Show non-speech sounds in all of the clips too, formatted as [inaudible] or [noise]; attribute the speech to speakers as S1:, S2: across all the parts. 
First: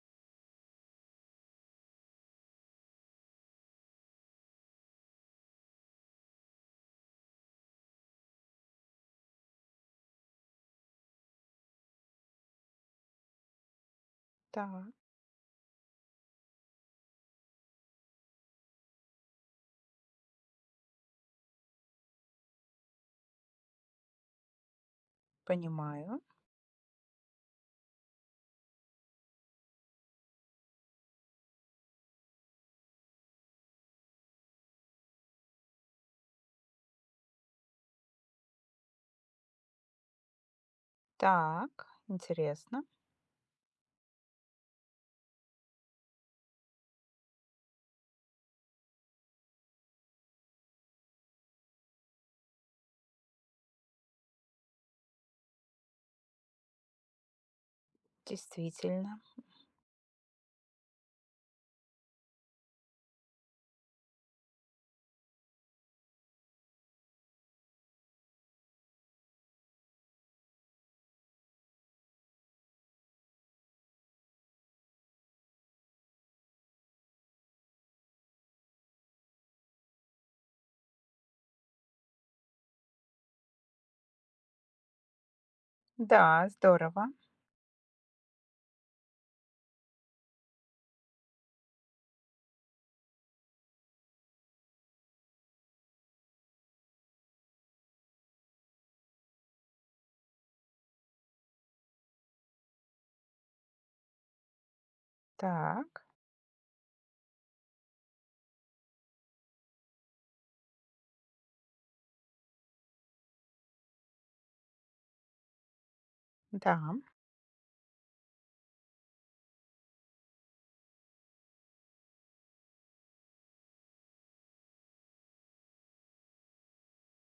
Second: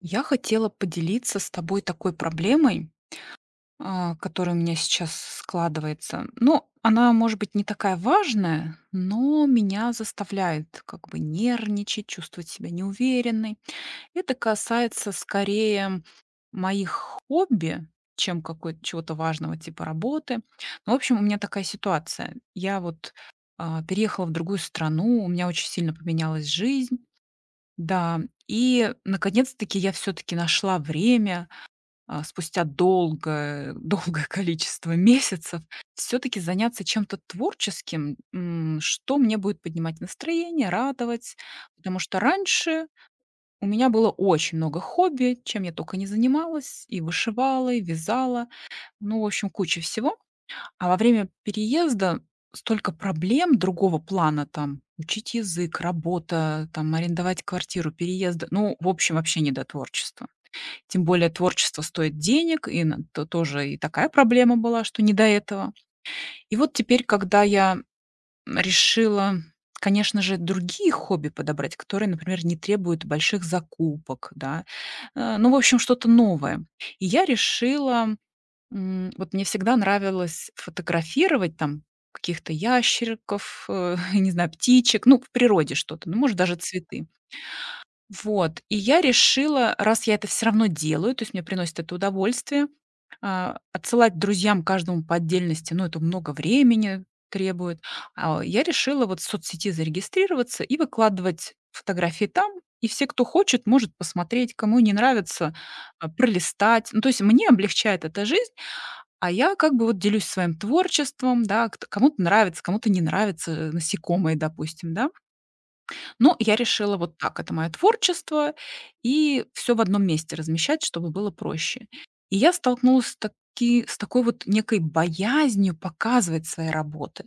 S1: Я хотела поделиться с тобой такой проблемой, которая у меня сейчас складывается. Ну, она, может быть, не такая важная, но меня заставляет как бы нервничать, чувствовать себя неуверенной. Это
S2: Так,
S1: касается скорее моих хобби, чем какой чего-то важного типа работы. Ну, в общем, у меня такая ситуация. Я вот переехала в другую страну, у меня очень сильно
S2: понимаю.
S1: поменялась жизнь, да, и наконец-таки я все таки нашла время, спустя долгое [laughs] долгое количество месяцев все таки заняться чем-то творческим, что мне будет поднимать настроение, радовать.
S2: Так,
S1: Потому что
S2: интересно.
S1: раньше у меня было очень много хобби, чем я только не занималась: и вышивала, и вязала, ну, в общем, куча всего. А во время переезда столько проблем другого плана там: учить язык, работа, там арендовать квартиру, переезды. Ну, в общем,
S2: Действительно.
S1: вообще не до творчества. Тем более творчество стоит денег, и на то тоже и такая проблема была, что не до этого. И вот теперь, когда я решила, конечно же, другие хобби подобрать, которые, например, не требуют больших закупок, да, ну, в общем, что-то новое. И я решила вот мне всегда нравилось фотографировать там каких-то ящериков, [laughs] не знаю, птичек, ну, в природе что-то, ну, может,
S2: Да,
S1: даже цветы.
S2: здорово.
S1: Вот, и я решила, раз я это все равно делаю, то есть мне приносит это удовольствие, отсылать друзьям каждому по отдельности, ну, это много времени требует. Я решила вот в соцсети зарегистрироваться и выкладывать фотографии там, и все, кто хочет, может посмотреть, кому не нравится,
S2: Так,
S1: пролистать. Ну, то есть мне облегчает эта жизнь. А я как бы вот делюсь своим творчеством, да, кт кому-то нравится, кому-то не нравится насекомые, допустим, да. Но я
S2: да.
S1: решила вот так: это мое творчество, и все в одном месте размещать, чтобы было проще. И я столкнулась с такой вот некой боязнью показывать свои работы,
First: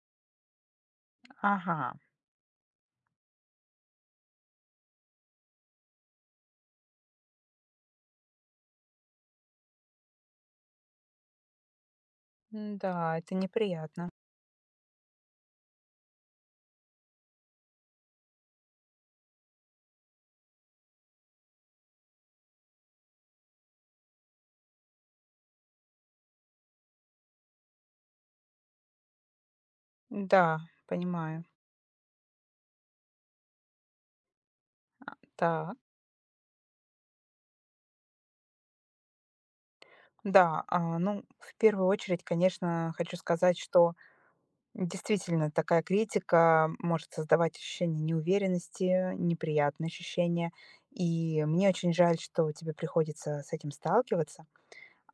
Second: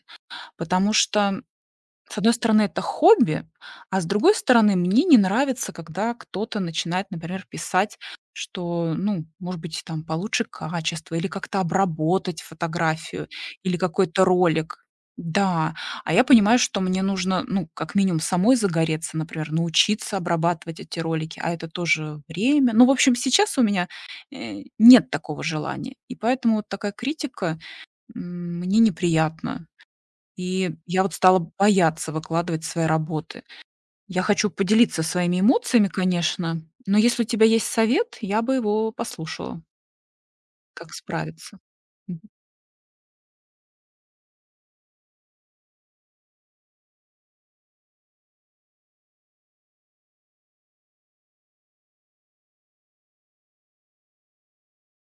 S1: потому что
S2: Ага.
S1: с одной стороны, это хобби, а с другой стороны, мне не нравится, когда кто-то начинает, например, писать, что, ну, может быть, там получше качество или как-то обработать
S2: Да,
S1: фотографию
S2: это
S1: или
S2: неприятно.
S1: какой-то ролик. Да, а я понимаю, что мне нужно, ну, как минимум самой загореться, например, научиться обрабатывать эти ролики, а это тоже время. Ну, в общем, сейчас у меня нет такого желания, и поэтому вот такая критика мне неприятна.
S2: Да,
S1: И я вот стала
S2: понимаю.
S1: бояться выкладывать свои работы. Я хочу поделиться своими
S2: Так.
S1: эмоциями, конечно, но если у тебя есть совет, я бы его послушала,
S2: Да,
S1: как
S2: ну, в
S1: справиться.
S2: первую
S1: Мгм.
S2: очередь, конечно, хочу сказать, что действительно такая критика может создавать ощущение неуверенности, неприятные ощущения. И мне очень жаль, что тебе приходится с этим сталкиваться.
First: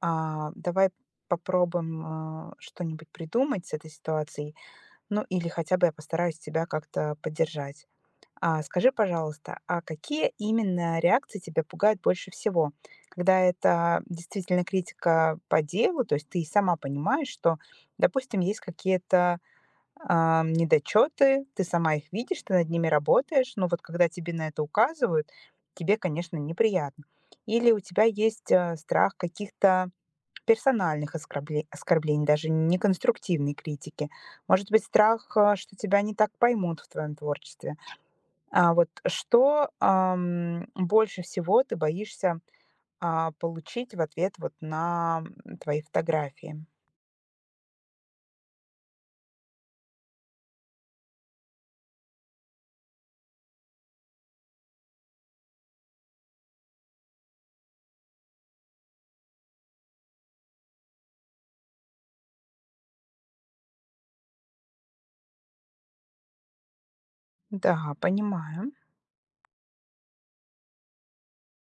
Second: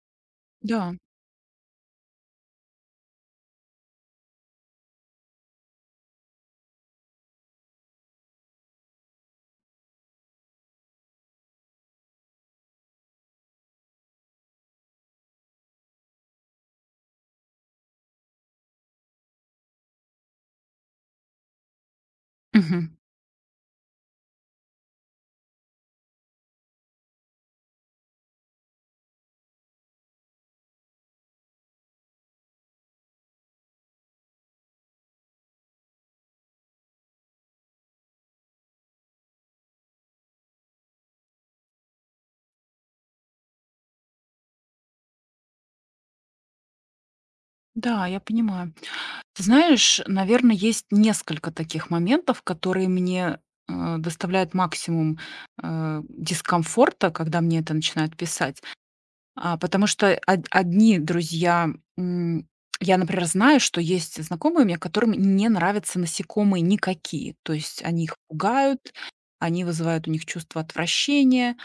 S2: Давай
S1: Да.
S2: попробуем, что-нибудь придумать с этой ситуацией. Ну, или хотя бы я постараюсь тебя как-то поддержать. Скажи, пожалуйста, какие именно реакции тебя пугают больше всего? Когда это действительно критика по делу, то есть ты и сама понимаешь, что, допустим, есть какие-то, недочеты, ты сама их видишь, ты над ними
S1: Мгм.
S2: работаешь, но вот когда тебе на это указывают, тебе, конечно, неприятно. Или у тебя есть, страх каких-то персональных оскорблений, даже не конструктивной критики. Может быть, страх, что тебя не так поймут в твоем творчестве. А вот что, больше всего ты боишься, получить в ответ вот на, твои фотографии?
S1: Да, я понимаю. Ты знаешь, наверное, есть несколько таких моментов, которые мне, доставляют максимум, дискомфорта, когда мне это начинают писать. Потому что од одни друзья, м, я, например, знаю, что есть знакомые у меня, которым не нравятся насекомые никакие. То есть
S2: Да,
S1: они их
S2: понимаю.
S1: пугают, они вызывают у них чувство отвращения.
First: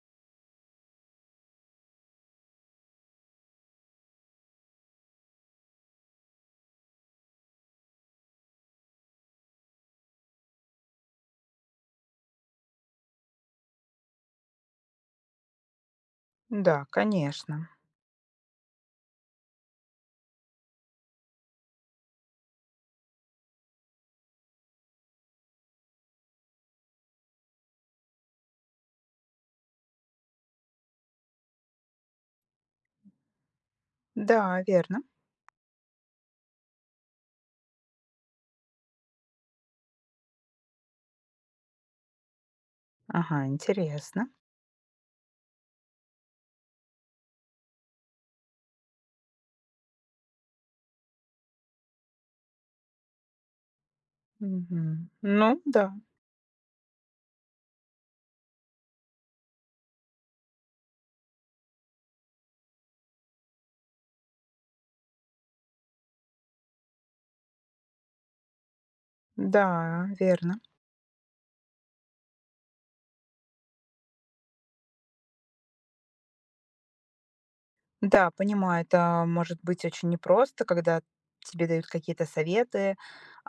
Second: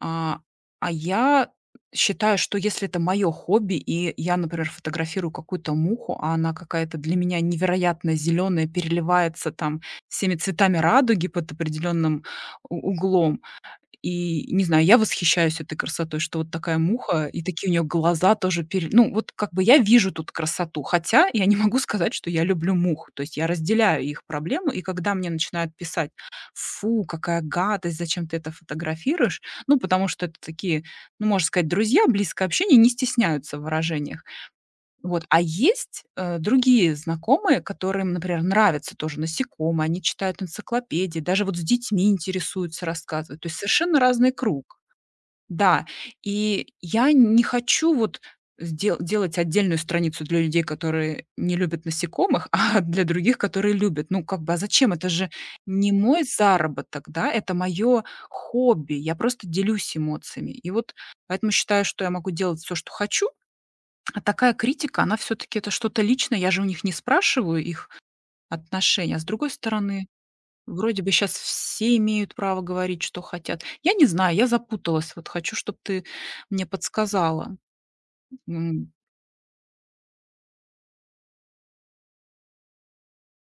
S1: А, а я считаю, что если это мое хобби, и я, например, фотографирую какую-то муху, а она какая-то для меня невероятно зеленая, переливается там всеми цветами радуги под определенным у углом, и не знаю, я восхищаюсь этой красотой, что вот такая
S2: Да,
S1: муха, и
S2: конечно.
S1: такие у нее глаза тоже пере ну, вот как бы я вижу тут красоту, хотя я не могу [laughs] сказать, что я люблю мух. То есть я разделяю их проблему, и когда мне начинают писать: "Фу, какая гадость, зачем ты это фотографируешь?" Ну, потому что это такие, ну, можно сказать, друзья, близкое общение, не стесняются в выражениях.
S2: Да, верно.
S1: Вот. А есть, другие знакомые, которым, например, нравятся тоже насекомые, они читают энциклопедии, даже вот с детьми интересуются, рассказывают.
S2: Ага,
S1: То есть совершенно
S2: интересно.
S1: разный круг. Да. И я не хочу вот сдел делать отдельную страницу для людей, которые не любят насекомых, [laughs] а для других, которые любят. Ну, как бы, а зачем?
S2: Мгм.
S1: Это же
S2: Ну да,
S1: не мой заработок, да, это моё хобби. Я просто делюсь эмоциями. И вот поэтому считаю, что я могу делать все, что хочу. А такая критика, она все таки это что-то личное. Я же у них не спрашиваю их отношения. А с другой стороны,
S2: да, верно.
S1: вроде бы сейчас все имеют право говорить, что хотят. Я не знаю, я запуталась. Вот хочу, чтобы ты мне подсказала.
S2: Да, понимаю,
S1: М.
S2: это может быть очень непросто, когда тебе дают какие-то советы,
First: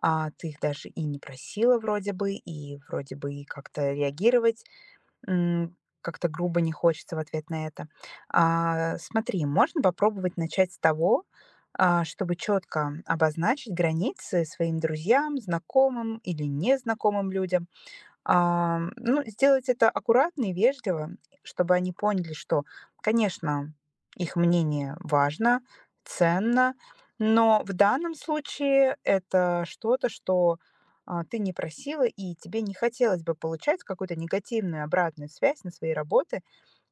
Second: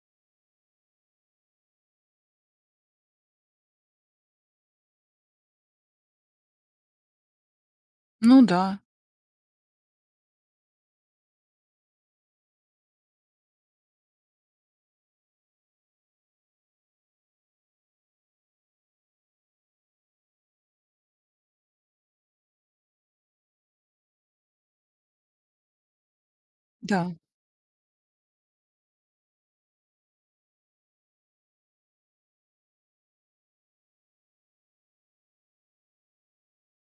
S2: а ты их даже и не просила вроде бы и как-то реагировать как-то грубо не хочется в ответ на это.
S1: Ну да,
S2: Смотри, можно попробовать начать с того, чтобы четко обозначить границы своим друзьям, знакомым или незнакомым людям. Ну, сделать это аккуратно и вежливо, чтобы они поняли, что, конечно, их мнение важно, ценно,
S1: да,
S2: но в данном случае это что-то, что ты не просила, и тебе не хотелось бы получать какую-то негативную обратную связь на свои работы,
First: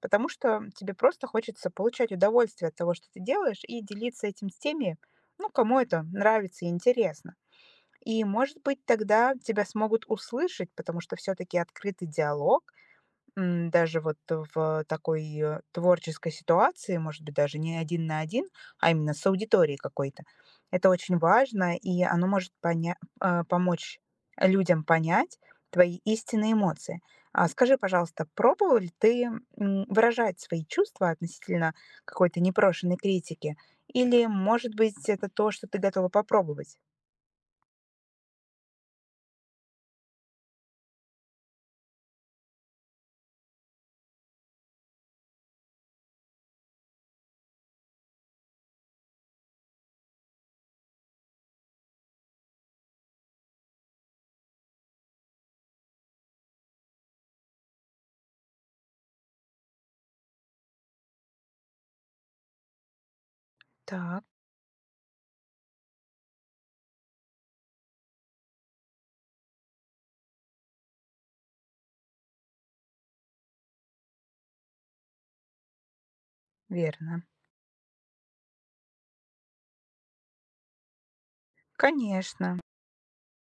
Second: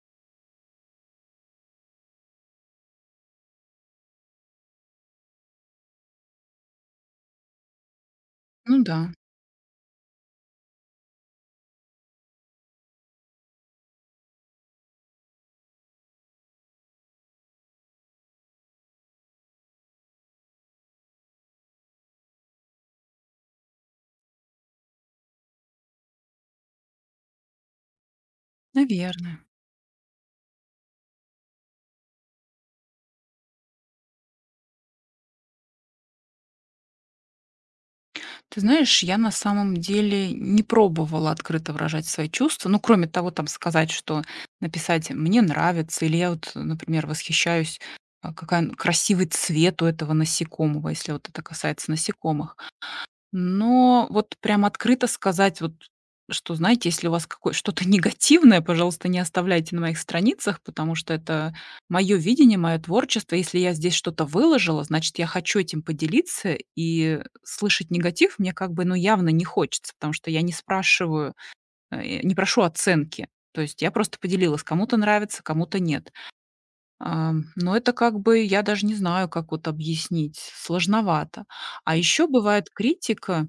S2: потому что тебе просто хочется получать удовольствие от того, что ты делаешь, и делиться этим с теми, ну, кому это нравится и интересно. И, может
S1: ну
S2: быть,
S1: да,
S2: тогда тебя смогут услышать, потому что все-таки открытый диалог, даже вот в такой творческой ситуации, может быть, даже не один на один, а именно с аудиторией какой-то, это очень важно, и оно может помочь людям понять твои истинные эмоции. А скажи, пожалуйста, пробовал ли ты
S1: наверное.
S2: выражать свои чувства относительно какой-то непрошенной критики? Или, может быть, это то, что ты готова попробовать?
S1: Ты знаешь, я на самом деле не пробовала открыто выражать свои чувства. Ну, кроме того, там сказать, что написать "мне нравится" или я вот, например, восхищаюсь, какая н красивый цвет у этого насекомого, если вот это касается насекомых. Но вот прям открыто сказать вот, что, знаете, если у вас какое что-то [laughs] негативное, пожалуйста, не оставляйте на моих страницах, потому что это мое видение, мое творчество. Если я здесь
S2: Так,
S1: что-то выложила, значит, я хочу этим поделиться, и слышать негатив мне как бы, ну, явно не хочется, потому что я не спрашиваю, не прошу оценки. То есть я просто поделилась, кому-то нравится, кому-то нет.
S2: верно.
S1: Но это как бы, я даже не знаю, как вот объяснить, сложновато. А еще
S2: Конечно,
S1: бывает критика,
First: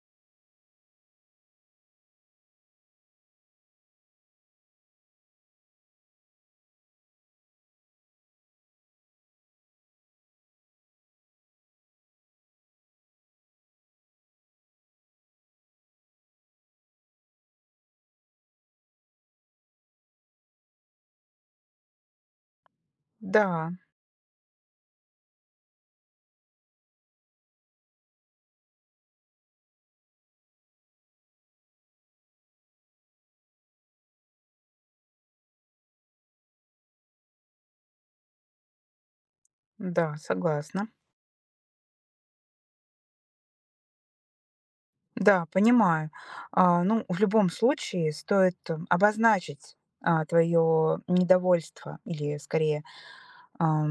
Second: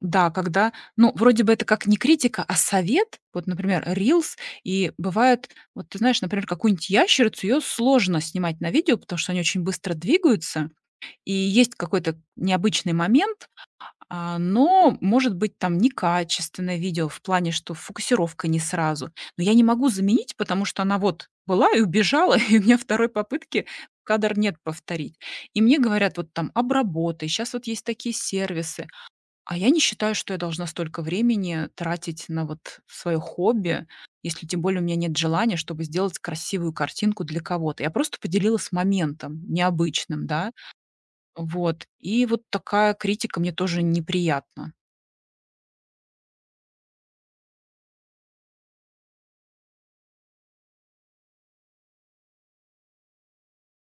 S1: да, когда, ну, вроде бы это как не критика, а совет. Вот, например, reels и бывает, вот ты знаешь, например, какую-нибудь ящерицу, ее сложно снимать на видео, потому что они очень быстро двигаются, и есть какой-то необычный момент, но, может быть, там некачественное видео в плане, что фокусировка не сразу. Но я не могу заменить, потому что она вот была и убежала, [laughs] и у меня второй попытки
S2: да,
S1: кадр нет повторить. И мне говорят, вот там обработай, сейчас вот есть такие сервисы, а я не считаю, что я должна столько времени тратить на вот свое хобби, если тем более у меня нет желания, чтобы сделать красивую картинку для кого-то. Я просто поделилась моментом
S2: да,
S1: необычным, да,
S2: согласна.
S1: вот. И вот такая критика мне тоже неприятна.
S2: Да, понимаю. Ну, в любом случае стоит обозначить твое недовольство или, скорее,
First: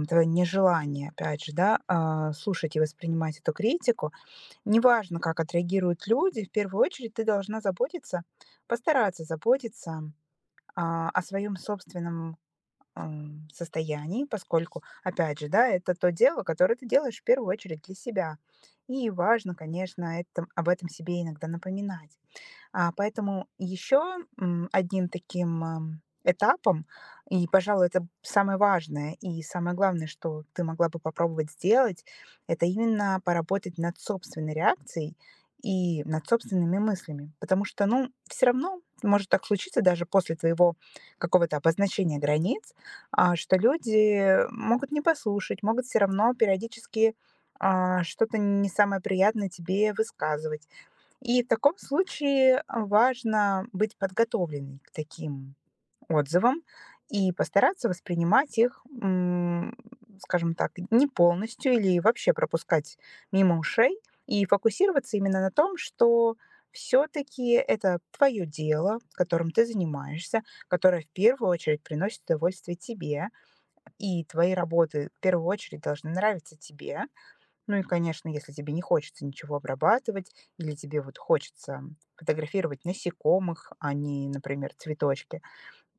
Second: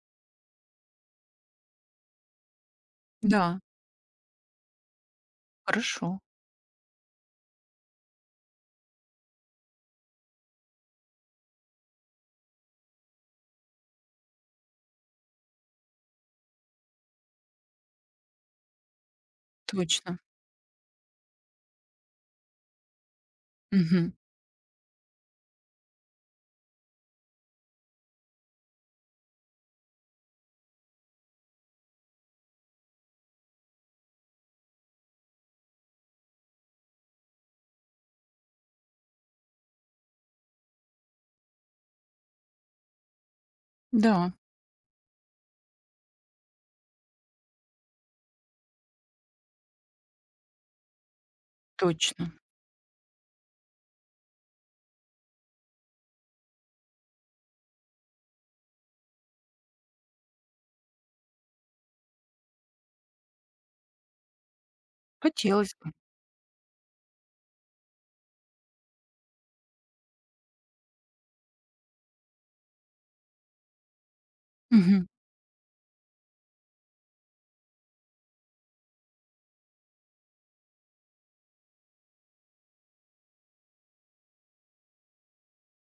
S2: твое нежелание, опять же, да, слушать и воспринимать эту
S1: Да,
S2: критику. Неважно, как отреагируют
S1: хорошо,
S2: люди, в первую очередь ты должна заботиться, постараться заботиться о своем собственном состоянии, поскольку, опять же, да, это то дело, которое ты делаешь в первую очередь для себя. И важно, конечно,
S1: точно.
S2: об этом себе иногда напоминать. Поэтому еще,
S1: Мгм.
S2: одним таким, этапом, и, пожалуй, это самое важное и самое главное, что ты могла бы попробовать сделать, это именно поработать над собственной реакцией и над собственными мыслями. Потому что, ну, все равно может так случиться даже после твоего какого-то обозначения границ, что
S1: Да,
S2: люди могут не послушать, могут все равно периодически, что-то не самое приятное тебе высказывать. И в таком
S1: точно.
S2: случае важно быть подготовленной к таким отзывам и постараться воспринимать их, скажем так, не полностью или вообще пропускать мимо ушей и фокусироваться именно на том,
S1: Хотелось бы.
S2: что все-таки это твое дело, которым ты занимаешься, которое в первую очередь приносит удовольствие тебе, и твои
S1: Мгм.
S2: работы в первую очередь должны нравиться тебе, ну и, конечно, если тебе не хочется ничего обрабатывать или тебе вот хочется фотографировать насекомых, а не, например, цветочки,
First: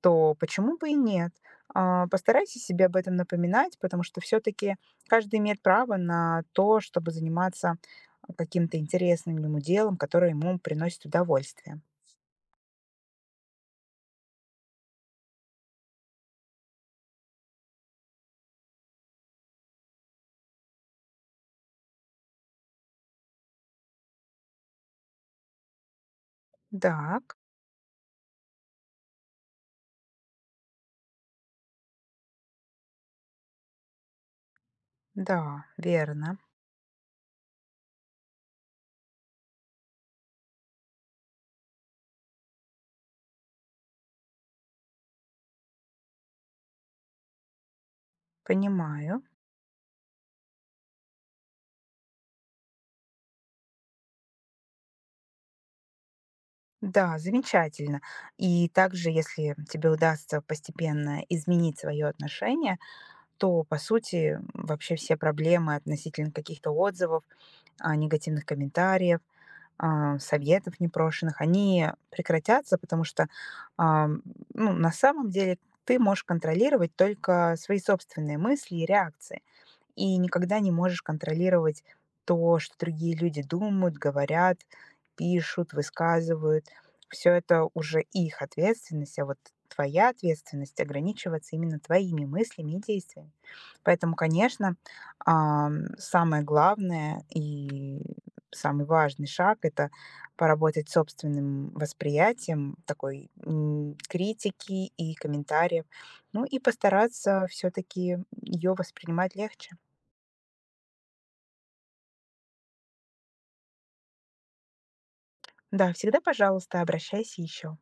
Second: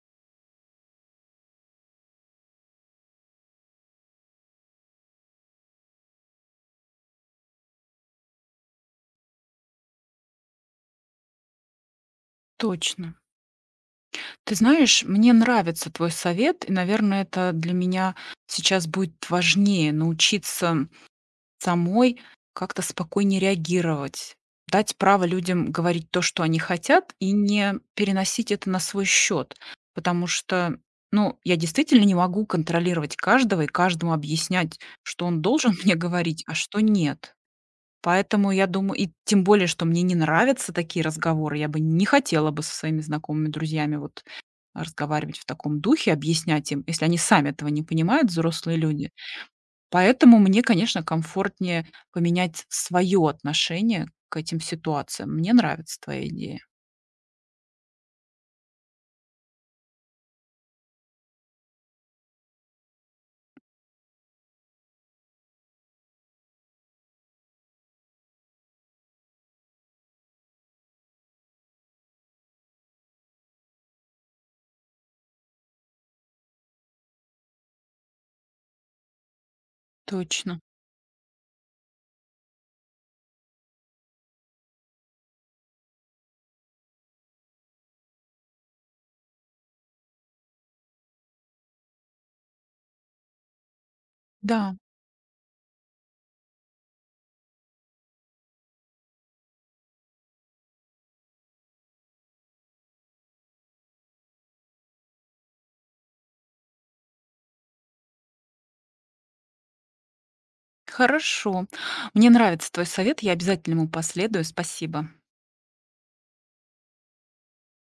S2: то почему бы и нет? Постарайся себе об этом напоминать, потому что все-таки каждый имеет право на то, чтобы заниматься каким-то интересным ему делом, которое ему приносит удовольствие.
S1: Точно. Ты знаешь, мне нравится твой совет, и, наверное, это для меня сейчас будет важнее научиться самой как-то спокойнее реагировать, дать право людям говорить то, что они хотят, и
S2: Так,
S1: не переносить это на свой счет. Потому что, ну, я действительно не могу контролировать каждого и каждому объяснять, что
S2: да,
S1: он должен [laughs] мне
S2: верно,
S1: говорить, а что нет. Поэтому я думаю, и тем более, что мне не нравятся такие разговоры, я бы не хотела бы со своими знакомыми друзьями вот разговаривать в таком духе, объяснять им, если они сами этого не понимают, взрослые люди.
S2: понимаю.
S1: Поэтому мне, конечно, комфортнее поменять свое отношение к этим ситуациям. Мне нравится твоя идея.
S2: Да, замечательно. И также, если тебе удастся постепенно изменить свое отношение, то, по сути, вообще все проблемы относительно каких-то отзывов, негативных комментариев, советов непрошенных, они прекратятся, потому что а, м, ну, на самом деле ты можешь контролировать только свои собственные мысли и реакции и никогда
S1: Точно.
S2: не можешь контролировать то, что другие люди думают, говорят, пишут, высказывают. Все это уже их ответственность, а вот твоя ответственность ограничиваться именно твоими мыслями и действиями. Поэтому, конечно,
S1: Да,
S2: самое главное и самый важный шаг– это поработать с собственным восприятием такой критики и комментариев, ну и постараться все-таки ее воспринимать легче.
S1: хорошо. Мне нравится твой совет, я обязательно ему последую. Спасибо.
S2: Да, всегда, пожалуйста, обращайся еще.